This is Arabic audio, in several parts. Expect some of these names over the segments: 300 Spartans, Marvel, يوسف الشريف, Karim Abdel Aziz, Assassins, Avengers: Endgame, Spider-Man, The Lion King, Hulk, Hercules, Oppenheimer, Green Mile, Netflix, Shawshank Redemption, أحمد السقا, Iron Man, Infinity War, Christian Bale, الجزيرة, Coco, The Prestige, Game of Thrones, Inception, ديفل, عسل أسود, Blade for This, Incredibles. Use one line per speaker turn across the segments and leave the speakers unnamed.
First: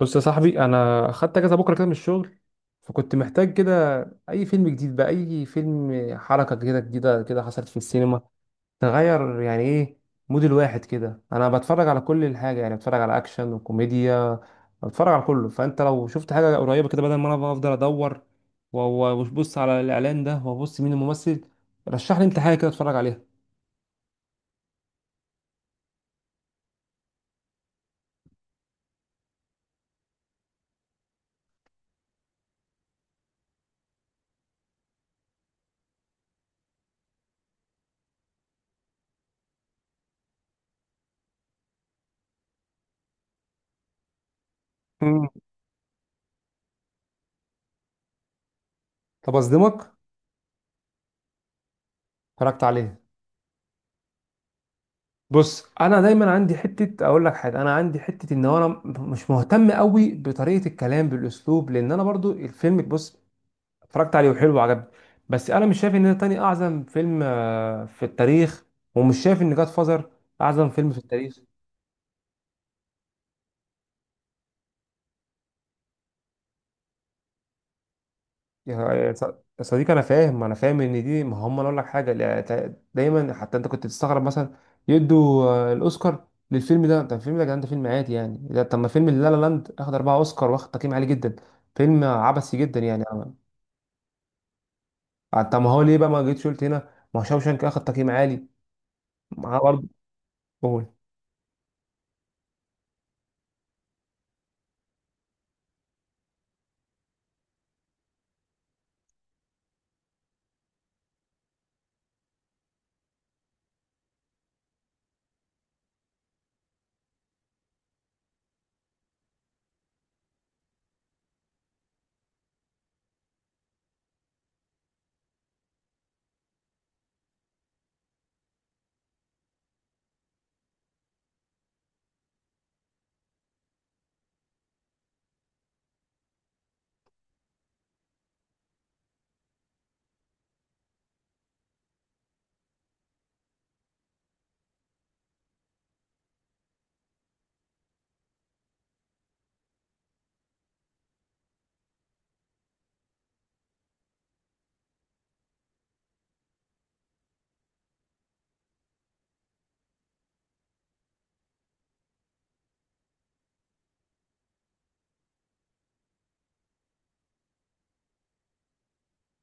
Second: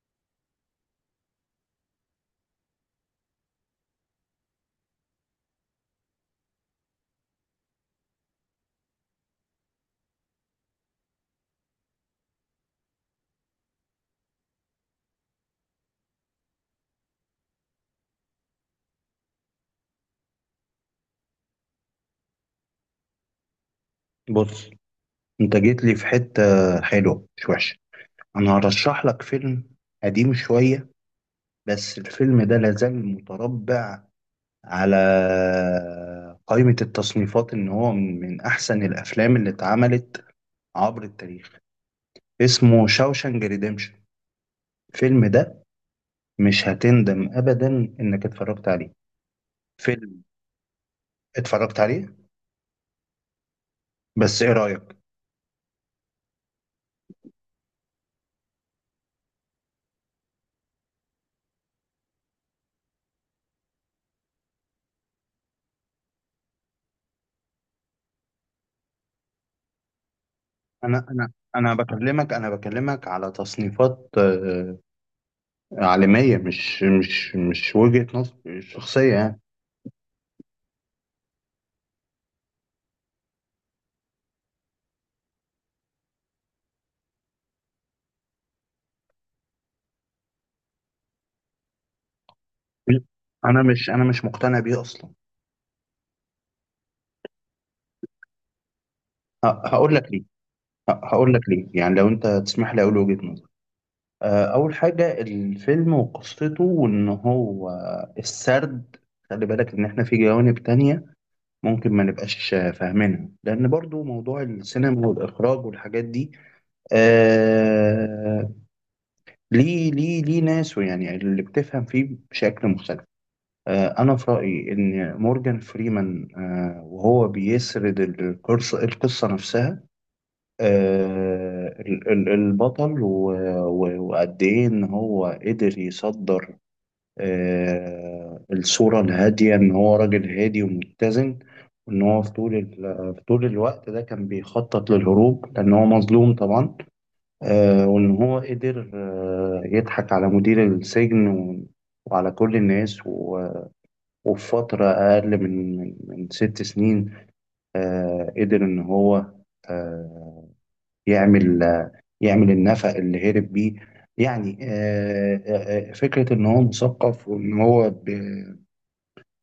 بص يا صاحبي، انا خدت اجازه بكره كده من الشغل، فكنت محتاج كده. اي فيلم جديد بقى، اي فيلم، حركه كده جديده كده حصلت في السينما، تغير يعني ايه مود الواحد كده. انا بتفرج على كل الحاجه، يعني بتفرج على اكشن وكوميديا، بتفرج على كله. فانت لو شفت حاجه قريبه كده بدل ما انا بقى افضل ادور وابص على الاعلان ده، وابص مين الممثل، رشح لي انت حاجه كده اتفرج عليها.
بص، انت جيت لي في حتة حلوة مش وحشة. انا هرشح لك فيلم قديم شوية، بس الفيلم ده لازال متربع على قائمة التصنيفات ان هو من احسن الافلام اللي اتعملت عبر التاريخ. اسمه شاوشانج ريديمشن.
مم.
الفيلم ده مش هتندم ابدا انك اتفرجت عليه.
طب اصدمك،
فيلم اتفرجت عليه،
اتفرجت عليها.
بس ايه رأيك؟
بص، انا دايما عندي حته اقول لك حاجه، انا عندي حته ان انا مش مهتم قوي بطريقه الكلام بالاسلوب، لان انا برضو الفيلم، بص، اتفرجت عليه وحلو وعجبني. بس انا مش شايف ان ده تاني اعظم فيلم في التاريخ، ومش شايف ان جاد فازر اعظم فيلم في
انا انا
التاريخ.
انا بكلمك، انا بكلمك على تصنيفات عالمية، مش وجهة نظر
يا
شخصية
ص-
يعني.
يا صديقي، انا فاهم، انا فاهم ان دي ما هم. أنا اقول لك حاجه: لا، دايما حتى انت كنت تستغرب مثلا يدوا الاوسكار للفيلم ده. طب الفيلم ده يا جدعان ده فيلم عادي يعني. ده طب ما فيلم لا لا لاند اخد اربعه اوسكار واخد تقييم عالي جدا، فيلم عبثي جدا يعني
أنا مش، أنا مش مقتنع بيه أصلا.
طب ما هو ليه بقى ما جيتش قلت هنا؟ ما هو شاوشانك اخد تقييم عالي معاه برضه.
هقول لك ليه.
قول.
هقول لك ليه يعني، لو أنت تسمح لي أقول وجهة نظر. أول حاجة الفيلم وقصته، وإن هو السرد. خلي بالك إن إحنا في جوانب تانية ممكن ما نبقاش فاهمينها، لأن برضو موضوع السينما والإخراج والحاجات دي. آه ليه ناس، ويعني اللي بتفهم فيه بشكل مختلف. أنا في رأيي إن مورجان فريمان، وهو بيسرد القصة، القصة نفسها، البطل وقد إيه إن هو قدر يصدر الصورة الهادية، إن هو راجل هادي ومتزن، وإن هو في طول الوقت ده كان بيخطط للهروب، لأن هو مظلوم طبعا. وإن هو قدر يضحك على مدير السجن، و- وعلى كل الناس، و وفي فترة أقل من ست سنين، قدر إن هو آه، يعمل، يعمل النفق اللي هرب بيه. يعني فكرة إن هو مثقف، وإن هو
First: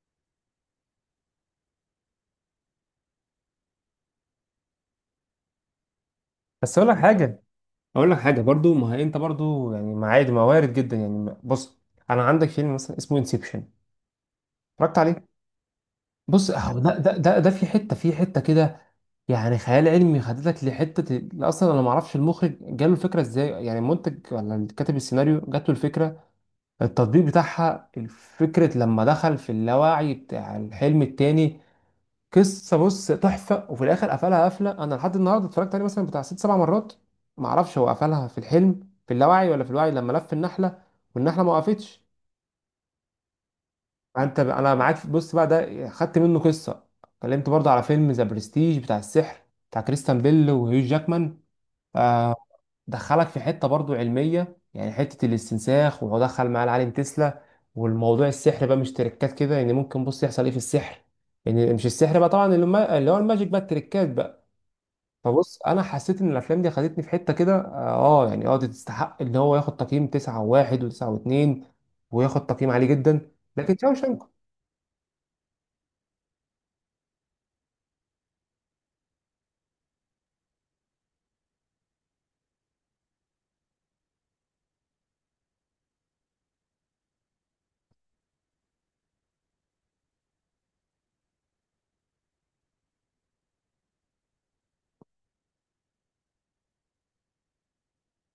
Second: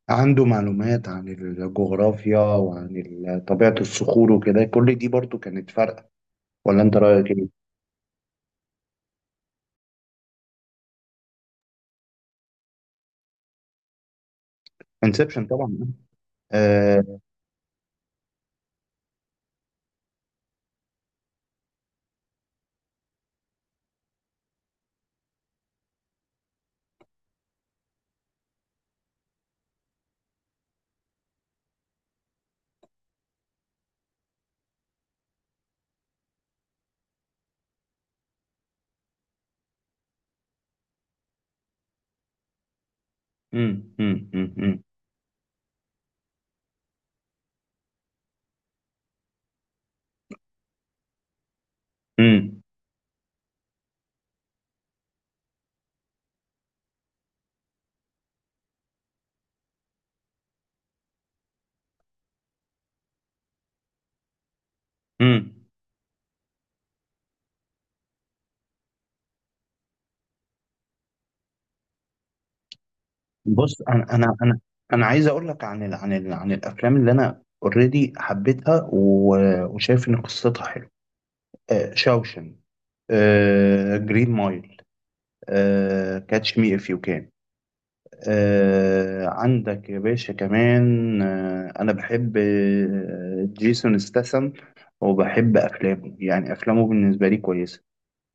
عنده معلومات عن الجغرافيا وعن طبيعة الصخور وكده، كل دي برضو كانت فارقة.
بس
ولا
اقول
أنت
لك
رأيك
حاجه،
إيه؟
اقول لك حاجه برضه. ما هي انت برضه يعني، ما عادي ما وارد جدا يعني. بص، انا عندك فيلم مثلا اسمه انسبشن، اتفرجت عليه.
انسبشن طبعا.
بص، اهو ده ده
آه،
ده ده في حته كده، يعني خيال علمي، خدتك لحتة أصلا. أنا معرفش المخرج جاله الفكرة إزاي، يعني المنتج ولا اللي كاتب السيناريو جاته الفكرة، التطبيق بتاعها الفكرة لما دخل في اللاوعي بتاع الحلم التاني. قصة، بص، تحفة، وفي الآخر قفلها قفلة، أنا لحد النهاردة اتفرجت عليه مثلا بتاع ست سبع مرات، معرفش هو قفلها في الحلم في اللاوعي ولا في الوعي لما لف النحلة والنحلة ما وقفتش.
مم، مم،
أنت
مم،
أنا
مم،
معاك بص بقى ده خدت منه قصة، اتكلمت برضه على فيلم ذا برستيج بتاع السحر، بتاع كريستيان بيل وهيو جاكمان، آه،
مم،
دخلك في حته برضو علميه، يعني حته الاستنساخ وهو دخل معاه العالم تسلا، والموضوع السحر بقى مش تريكات كده، يعني ممكن، بص، يحصل ايه في السحر، يعني مش السحر بقى طبعا اللي اللي هو الماجيك بقى، التريكات بقى.
مم.
فبص، انا حسيت ان الافلام دي خدتني في حته كده اه يعني اه دي تستحق ان هو ياخد تقييم 9 و1 و9 و2، وياخد تقييم عالي جدا. لكن
بص، انا
شاوشانك.
انا انا انا عايز اقول لك عن ال عن ال عن الافلام اللي انا اوريدي حبيتها وشايف ان قصتها حلوه. آه، شاوشن، آه، جرين مايل، آه، كاتش مي اف يو كان، آه، عندك يا باشا كمان آه، انا بحب آه، جيسون ستاثام وبحب افلامه، يعني افلامه بالنسبه لي كويسه.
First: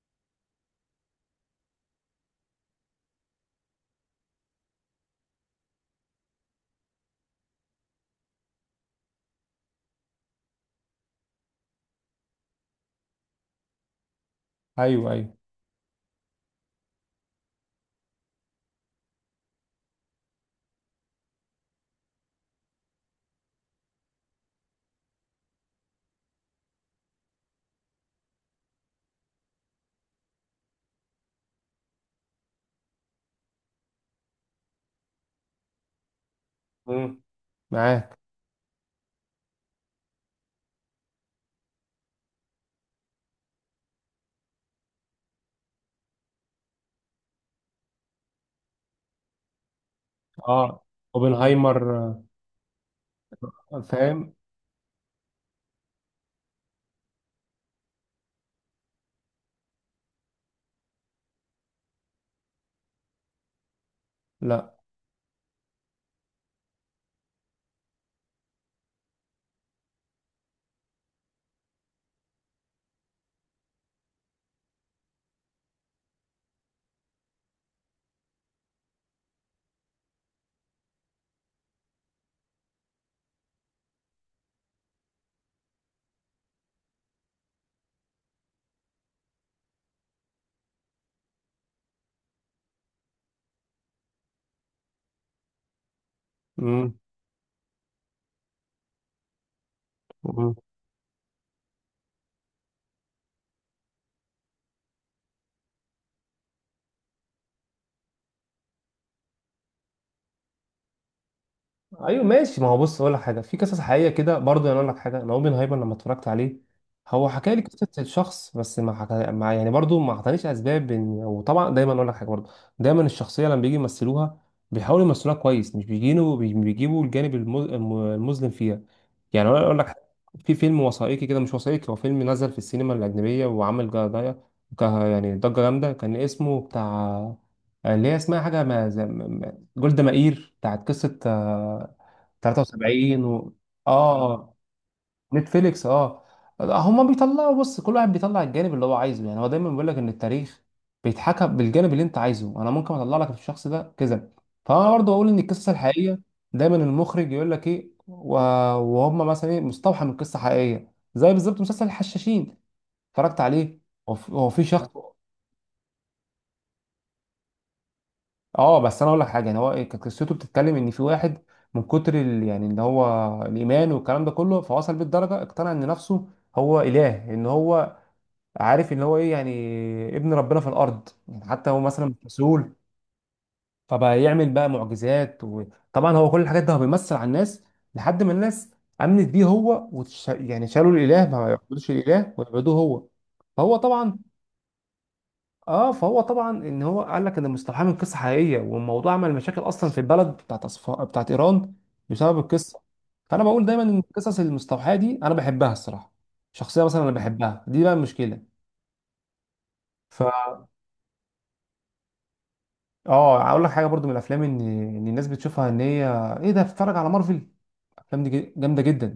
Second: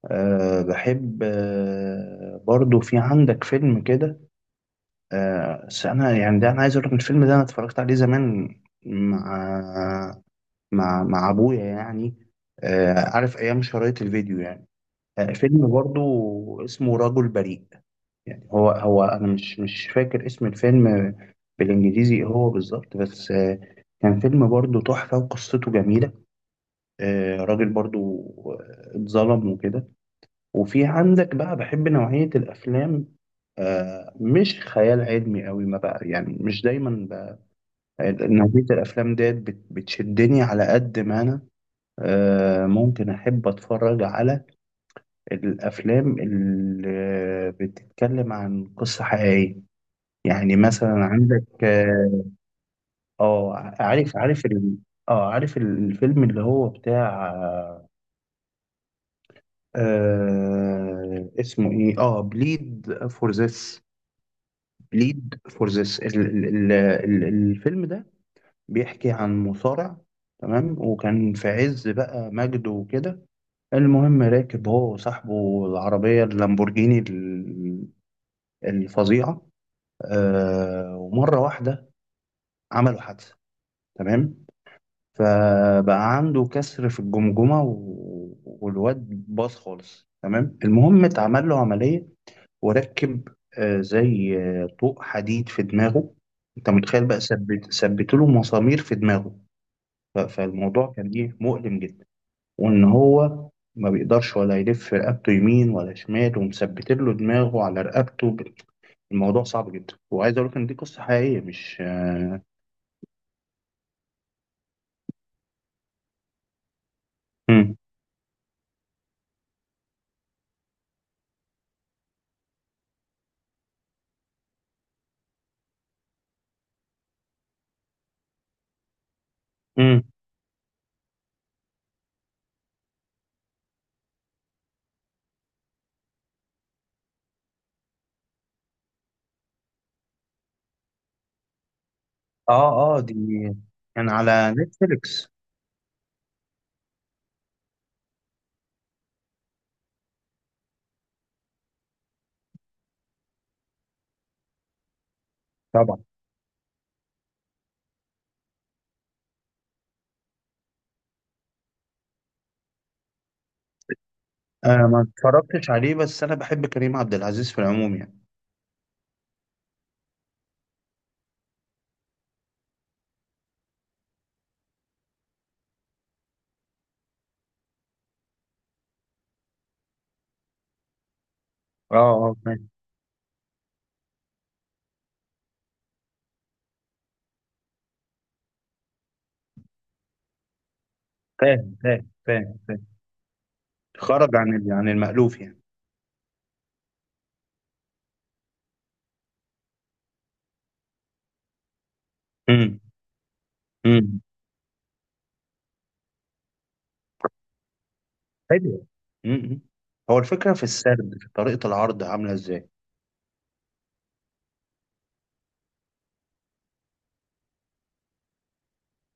آه، بحب آه، برضو في عندك فيلم كده. بس انا يعني ده، انا عايز اقول لك الفيلم ده انا اتفرجت عليه زمان مع مع ابويا يعني، عارف ايام شرايط الفيديو يعني.
ايوه، ايوه.
فيلم برضو اسمه رجل بريء. يعني هو انا مش فاكر اسم الفيلم بالانجليزي إيه هو بالظبط، بس كان فيلم برضو تحفة وقصته جميلة. راجل برضو اتظلم وكده. وفي عندك بقى، بحب نوعية الأفلام. آه، مش خيال علمي قوي ما بقى، يعني مش دايما
مم.
بقى.
معاك.
نوعية الأفلام ديت بتشدني، على قد ما أنا آه، ممكن أحب أتفرج على الأفلام اللي بتتكلم عن قصة حقيقية، يعني
اه،
مثلا عندك
اوبنهايمر.
اه. آه، عارف،
فاهم.
عارف ال... اه عارف الفيلم اللي هو بتاع آه، اسمه ايه، اه بليد فور ذس.
لا.
بليد فور ذس، الفيلم ده بيحكي عن مصارع، تمام، وكان في عز بقى مجده وكده. المهم راكب هو وصاحبه العربية اللامبورجيني الفظيعة، آه، ومرة واحدة عملوا حادثة، تمام. فبقى عنده كسر في الجمجمة والواد باظ خالص، تمام. المهم اتعمل له عملية وركب زي طوق حديد في دماغه. انت متخيل بقى، ثبت له مسامير في دماغه.
مم.
فالموضوع كان ايه، مؤلم جدا. وان هو ما بيقدرش ولا يلف رقبته يمين ولا شمال، ومثبت له دماغه على رقبته الموضوع صعب جدا. وعايز اقول لك ان دي قصة حقيقية، مش
ايوه
آه،
ماشي، ما هو بص اقول لك حاجه، في قصص حقيقيه كده برضه، انا اقول لك حاجه، انا اوبن هايبر لما اتفرجت عليه، هو حكى لي
مم.
قصه الشخص، بس ما حكى، ما يعني برضه ما اعطانيش اسباب وطبعا دايما اقول لك حاجه برضه، دايما الشخصيه لما بيجي يمثلوها، بيحاولوا يمثلوها كويس، مش بيجينوا بيجيبوا الجانب المظلم فيها. يعني انا اقول لك
مم.
حاجة. في فيلم وثائقي كده، مش وثائقي، هو فيلم نزل في السينما الاجنبيه وعمل جدايه، يعني ضجه جامده، كان اسمه بتاع اللي هي اسمها حاجه ما جولدا مائير، بتاعت قصه
اه اه دي
73
كان
اه.
على نتفليكس.
نتفليكس اه. هما بيطلعوا، بص، كل واحد بيطلع الجانب اللي هو عايزه، يعني هو دايما بيقول لك ان التاريخ بيتحكم بالجانب اللي انت عايزه. انا ممكن اطلع لك في الشخص ده كذا. فانا برضه اقول ان القصه
طبعا
الحقيقيه دايما المخرج يقول لك ايه، وهم مثلا ايه مستوحى من قصه حقيقيه زي بالظبط مسلسل الحشاشين، اتفرجت عليه. هو في، هو في
انا
شخص،
ما اتفرجتش عليه، بس انا بحب كريم عبد العزيز في العموم يعني.
اه. بس انا اقول لك حاجه، يعني هو كانت قصته بتتكلم ان في واحد من كتر يعني ان هو الايمان والكلام ده كله، فوصل بالدرجه اقتنع ان نفسه هو اله، ان هو عارف ان هو ايه، يعني ابن ربنا في الارض، يعني حتى هو
اه
مثلا مش
اه فاهم.
مسؤول. فبقى يعمل بقى معجزات، وطبعا هو كل الحاجات ده هو بيمثل على الناس لحد ما الناس امنت بيه هو يعني شالوا الاله، ما
فاهم،
يعبدوش
فاهم،
الاله
فاهم.
ويعبدوه هو. فهو طبعا،
خرج عن عن المألوف يعني.
اه فهو طبعا، ان هو قال لك ان مستوحاه من قصه حقيقيه، والموضوع عمل مشاكل اصلا في البلد بتاعت بتاعت ايران، بسبب القصه.
امم.
فانا بقول دايما ان
امم.
القصص المستوحاه دي انا بحبها الصراحه. شخصيه مثلا انا بحبها دي بقى المشكله.
حلو. امم. هو
ف،
الفكرة في السرد، في طريقة العرض عاملة ازاي؟
اه هقول لك حاجه برضو من الافلام، ان الناس بتشوفها ان هي ايه ده، بتتفرج على مارفل، الافلام دي جامده جدا،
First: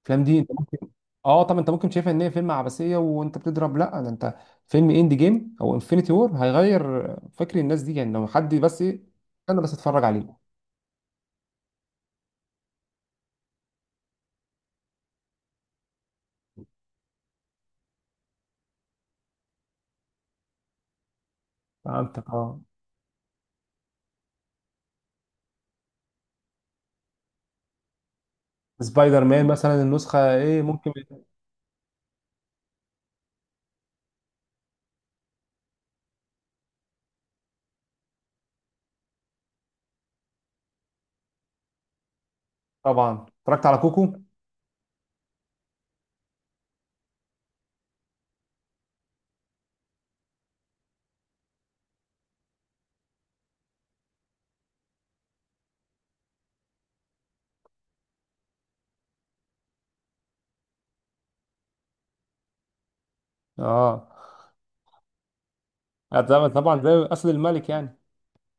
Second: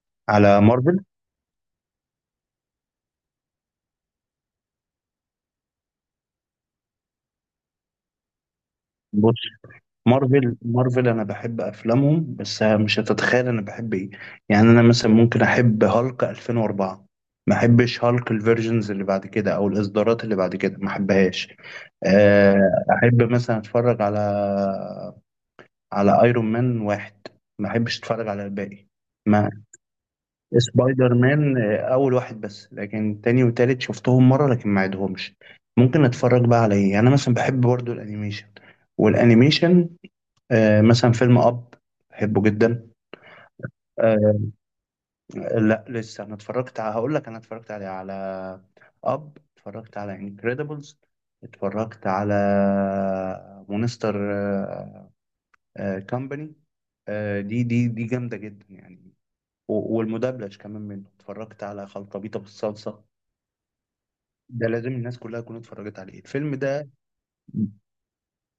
الافلام دي انت
على
ممكن.
مارفل؟
اه، طب انت ممكن شايفها ان هي فيلم عبثيه وانت بتضرب؟ لا ده انت، فيلم اند جيم او انفينيتي وور هيغير فكر الناس دي يعني، لو حد بس ايه
بص،
انا بس اتفرج عليه.
مارفل، مارفل انا بحب افلامهم، بس مش هتتخيل انا بحب ايه. يعني انا مثلا ممكن احب هالك 2004، ما احبش هالك الفيرجنز اللي بعد كده او الاصدارات اللي بعد كده، ما احبهاش.
فهمتك اه.
احب مثلا اتفرج على ايرون مان واحد، ما احبش اتفرج على الباقي.
سبايدر مان
ما
مثلا النسخه ايه ممكن.
سبايدر مان اول واحد بس، لكن تاني وتالت شفتهم مره، لكن ما عدهمش. ممكن اتفرج بقى على ايه، انا مثلا بحب برضو الانيميشن. والانيميشن آه، مثلا فيلم اب، بحبه جدا.
طبعا اتفرجت على كوكو.
آه، لا لسه. انا اتفرجت على، هقول لك، انا اتفرجت على اب، اتفرجت على انكريدبلز، اتفرجت على مونستر كامباني. دي جامده جدا يعني. والمدبلج كمان منه، اتفرجت على خلطبيطه بالصلصه.
اه
ده لازم الناس كلها تكون اتفرجت عليه
طبعا،
الفيلم
طبعاً،
ده.
زي اسد الملك يعني.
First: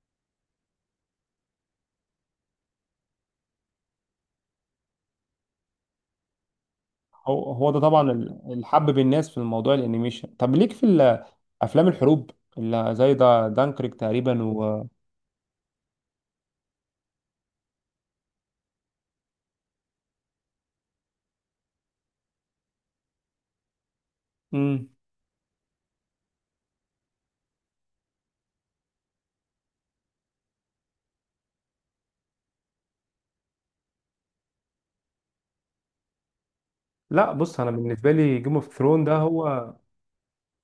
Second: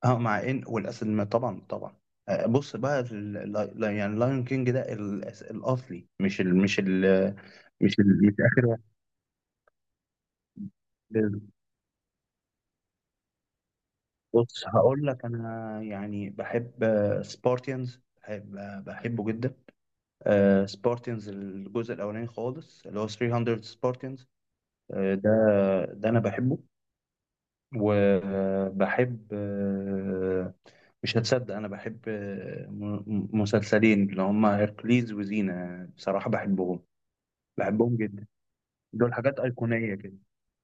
اه، مع ان والاسد طبعا، طبعا. بص بقى، في ال... يعني لايون كينج ده الاصلي، مش ال... مش ال...
هو هو ده
مش ال...
طبعا
مش
اللي
اخر واحد.
حبب الناس في الموضوع الانيميشن. طب ليك في افلام الحروب اللي زي ده دانكريك تقريبا
بص،
و.
هقول لك انا يعني بحب سبارتيانز، بحب آه، بحبه جدا. سبارتيانز الجزء الاولاني خالص، اللي هو 300 سبارتيانز،
مم.
ده ده انا بحبه. وبحب مش هتصدق، أنا بحب آه، مسلسلين اللي هما هيركليز وزينة، بصراحة بحبهم،
لا، بص، انا
بحبهم
بالنسبه
جدا.
لي جيم اوف ثرون
دول
ده
حاجات
هو.
أيقونية كده.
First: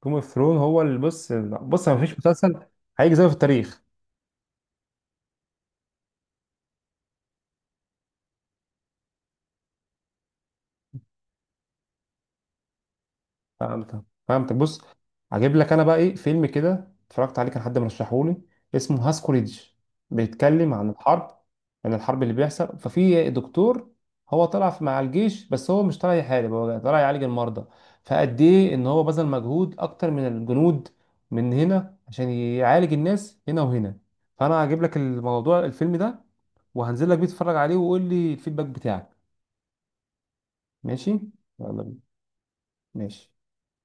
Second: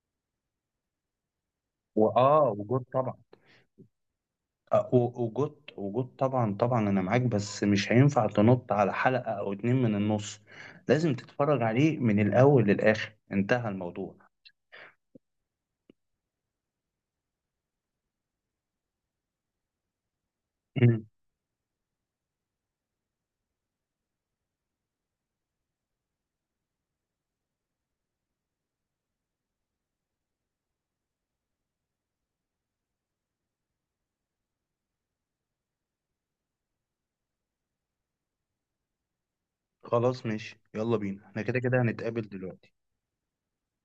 جيم اوف ثرون هو اللي، بص، بص، ما فيش
وآه،
مسلسل
وجود طبعا،
هيجي زيه في التاريخ.
وجود، وجود طبعا، طبعا أنا معاك. بس مش هينفع تنط على حلقة أو اتنين من النص، لازم تتفرج عليه من الأول للآخر، انتهى
فهمت،
الموضوع.
فهمت. بص، هجيب لك انا بقى ايه فيلم كده اتفرجت عليه، كان حد مرشحه لي، اسمه هاسكوريدج، بيتكلم عن
مم.
الحرب، عن الحرب اللي بيحصل، ففي دكتور هو طلع مع الجيش، بس هو مش طالع يحارب، هو طالع يعالج المرضى، فقد ايه ان هو بذل مجهود اكتر من الجنود من هنا عشان يعالج الناس هنا وهنا. فانا هجيب لك الموضوع، الفيلم ده، وهنزل لك بيه تتفرج عليه وقول لي الفيدباك بتاعك.
خلاص ماشي، يلا
ماشي،
بينا، احنا كده كده
يلا بينا.
هنتقابل دلوقتي.
ماشي.